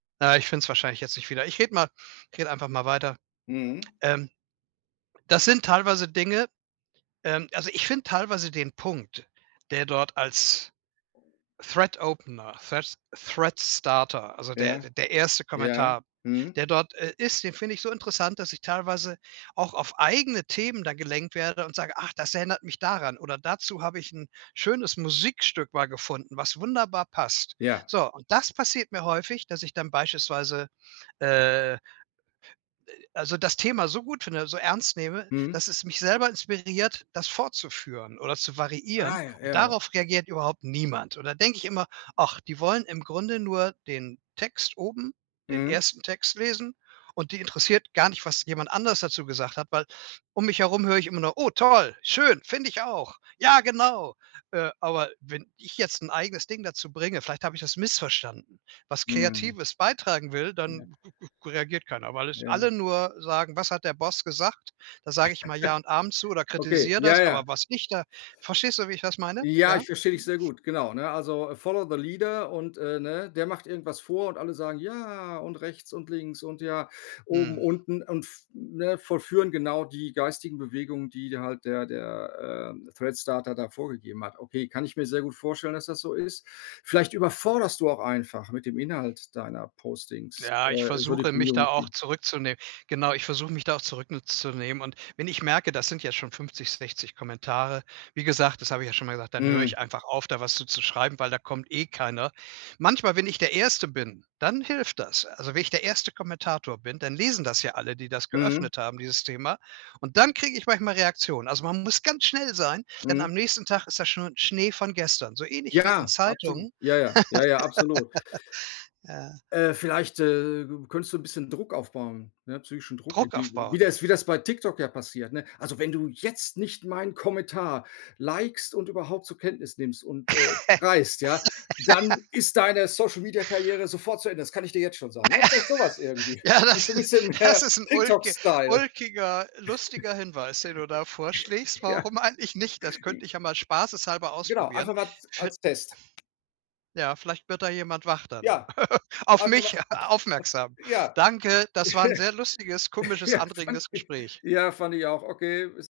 Ah, ich find's wahrscheinlich jetzt nicht wieder. Ich rede mal ich rede einfach mal weiter. Mhm. Ähm, das sind teilweise Dinge ähm, also, ich find teilweise den Punkt, der dort als Thread-Opener, Thread Thread-Starter, also d Ja, der erste ja, Kommentar, mhm. der dort, äh, ist, den finde ich so interessant, dass ich teilweise auch auf eigene Themen da gelenkt werde und sage: „Ach, das erinnert mich daran.“ Oder: „Dazu habe ich 'n schönes Musikstück mal gefunden, was wunderbar passt.“ Ja. So, und das passiert mir häufig, dass ich dann beispielsweise, äh Äh, also das Thema so gut finde, so ernst nehme, Mhm. dass es mich selber inspiriert, das fortzuführen oder zu variieren, Ah, ja, und ja. darauf reagiert überhaupt niemand. Und dann denke ich immer: „Ach, die wollen im Grunde nur den Text oben, den Mhm. ersten Text, lesen und die interessiert gar nicht, was jemand anderes dazu gesagt hat“, weil um mich herum höre ich immer noch höre: „Oh toll, schön, finde ich auch.“ Ja genau, äh, aber wenn ich jetzt 'n eigenes Ding dazu bringe- vielleicht habe ich das missverstanden- was Mhm. Kreatives beitragen will, [unintelligible] dann reagiert keiner, weil es alle Ja. nur sagen: „Was hat der Boss gesagt?“ Da sage immer „ja und Amen“ zu oder Okay, kritisier ja, das, ja. aber was ich da verstehst du, wie ich das meine? Ja, Ja? ich verstehe dich sehr gut, genau. Ne, also „follow the leader" und, äh, ne, der macht irgendwas vor und alle sagen „ja“ und rechts und links und ja, oben, Mhm. unten und f ne, vollführen genau die geistigen Bewegungen, die d halt der der, ähm, Thread-Starter da vorgegeben hat. Okay, kann ich mir sehr gut vorstellen, dass das so ist. Vielleicht überforderst du auch einfach mit dem Inhalt deiner Postings, Ja, äh, ich so die versuche mich da auch Community. zurückzuneh genau, ich versuche mich da auch zurücknu zunehmen und wenn ich merke, das sind jetzt schon 50, 60 Kommentare, wie gesagt das habe ich ja schon mal gesagt, dann hör Mhm. ich einfach auf, da was zu zu schreiben, weil da kommt eh keiner. Manchmal, wenn ich der 1. bin, dann hilft das. Also, wenn ich der 1. Kommentator bin, dann lesen das ja alle, die das Mhm. geöffnet haben, dieses Thema und dann krieg ich manchmal Reaktionen. Also, man muss ganz schnell sein, denn am Mhm. nächsten Tag ist das schon Schnee von gestern, so ähnlich wie in Ja, absolut. Zeitungen. Ja, ja. ja, ja, absolut. Ja. Äh, vielleicht, äh, könntest du 'n bisschen Druck aufbauen, ne, psychischen Druck. Druck Irgendw wie aufbauen. das wie das bei TikTok ja passiert, ne? „Also, wenn du jetzt nicht meinen Kommentar likest und überhaupt zur Kenntnis nimmst und, äh, reist, ja, dann ist deine Social-Media-Karriere sofort zu Ende. Das kann ich dir jetzt schon sagen.“ Ne, vielleicht so was irgendwie. Ja, Ist so 'n das is bisschen das ist 'n ulki TikTok-Style. ulkiger, lustiger Hinweis, den du da vorschlägst. Ja. Warum eigentlich nicht? Das J könnte ich ja mal spaßeshalber Genau, ausprobieren. einfach mal ts Könn als Test. Ja, vielleicht wird da jemand wach dann. Ja. Auf Einfach mal mich aufmerksam. Ja. Danke, das war 'n sehr lustiges, komisches, Fand anregendes ich Gespräch. ja, fand ich auch. Okay. Bis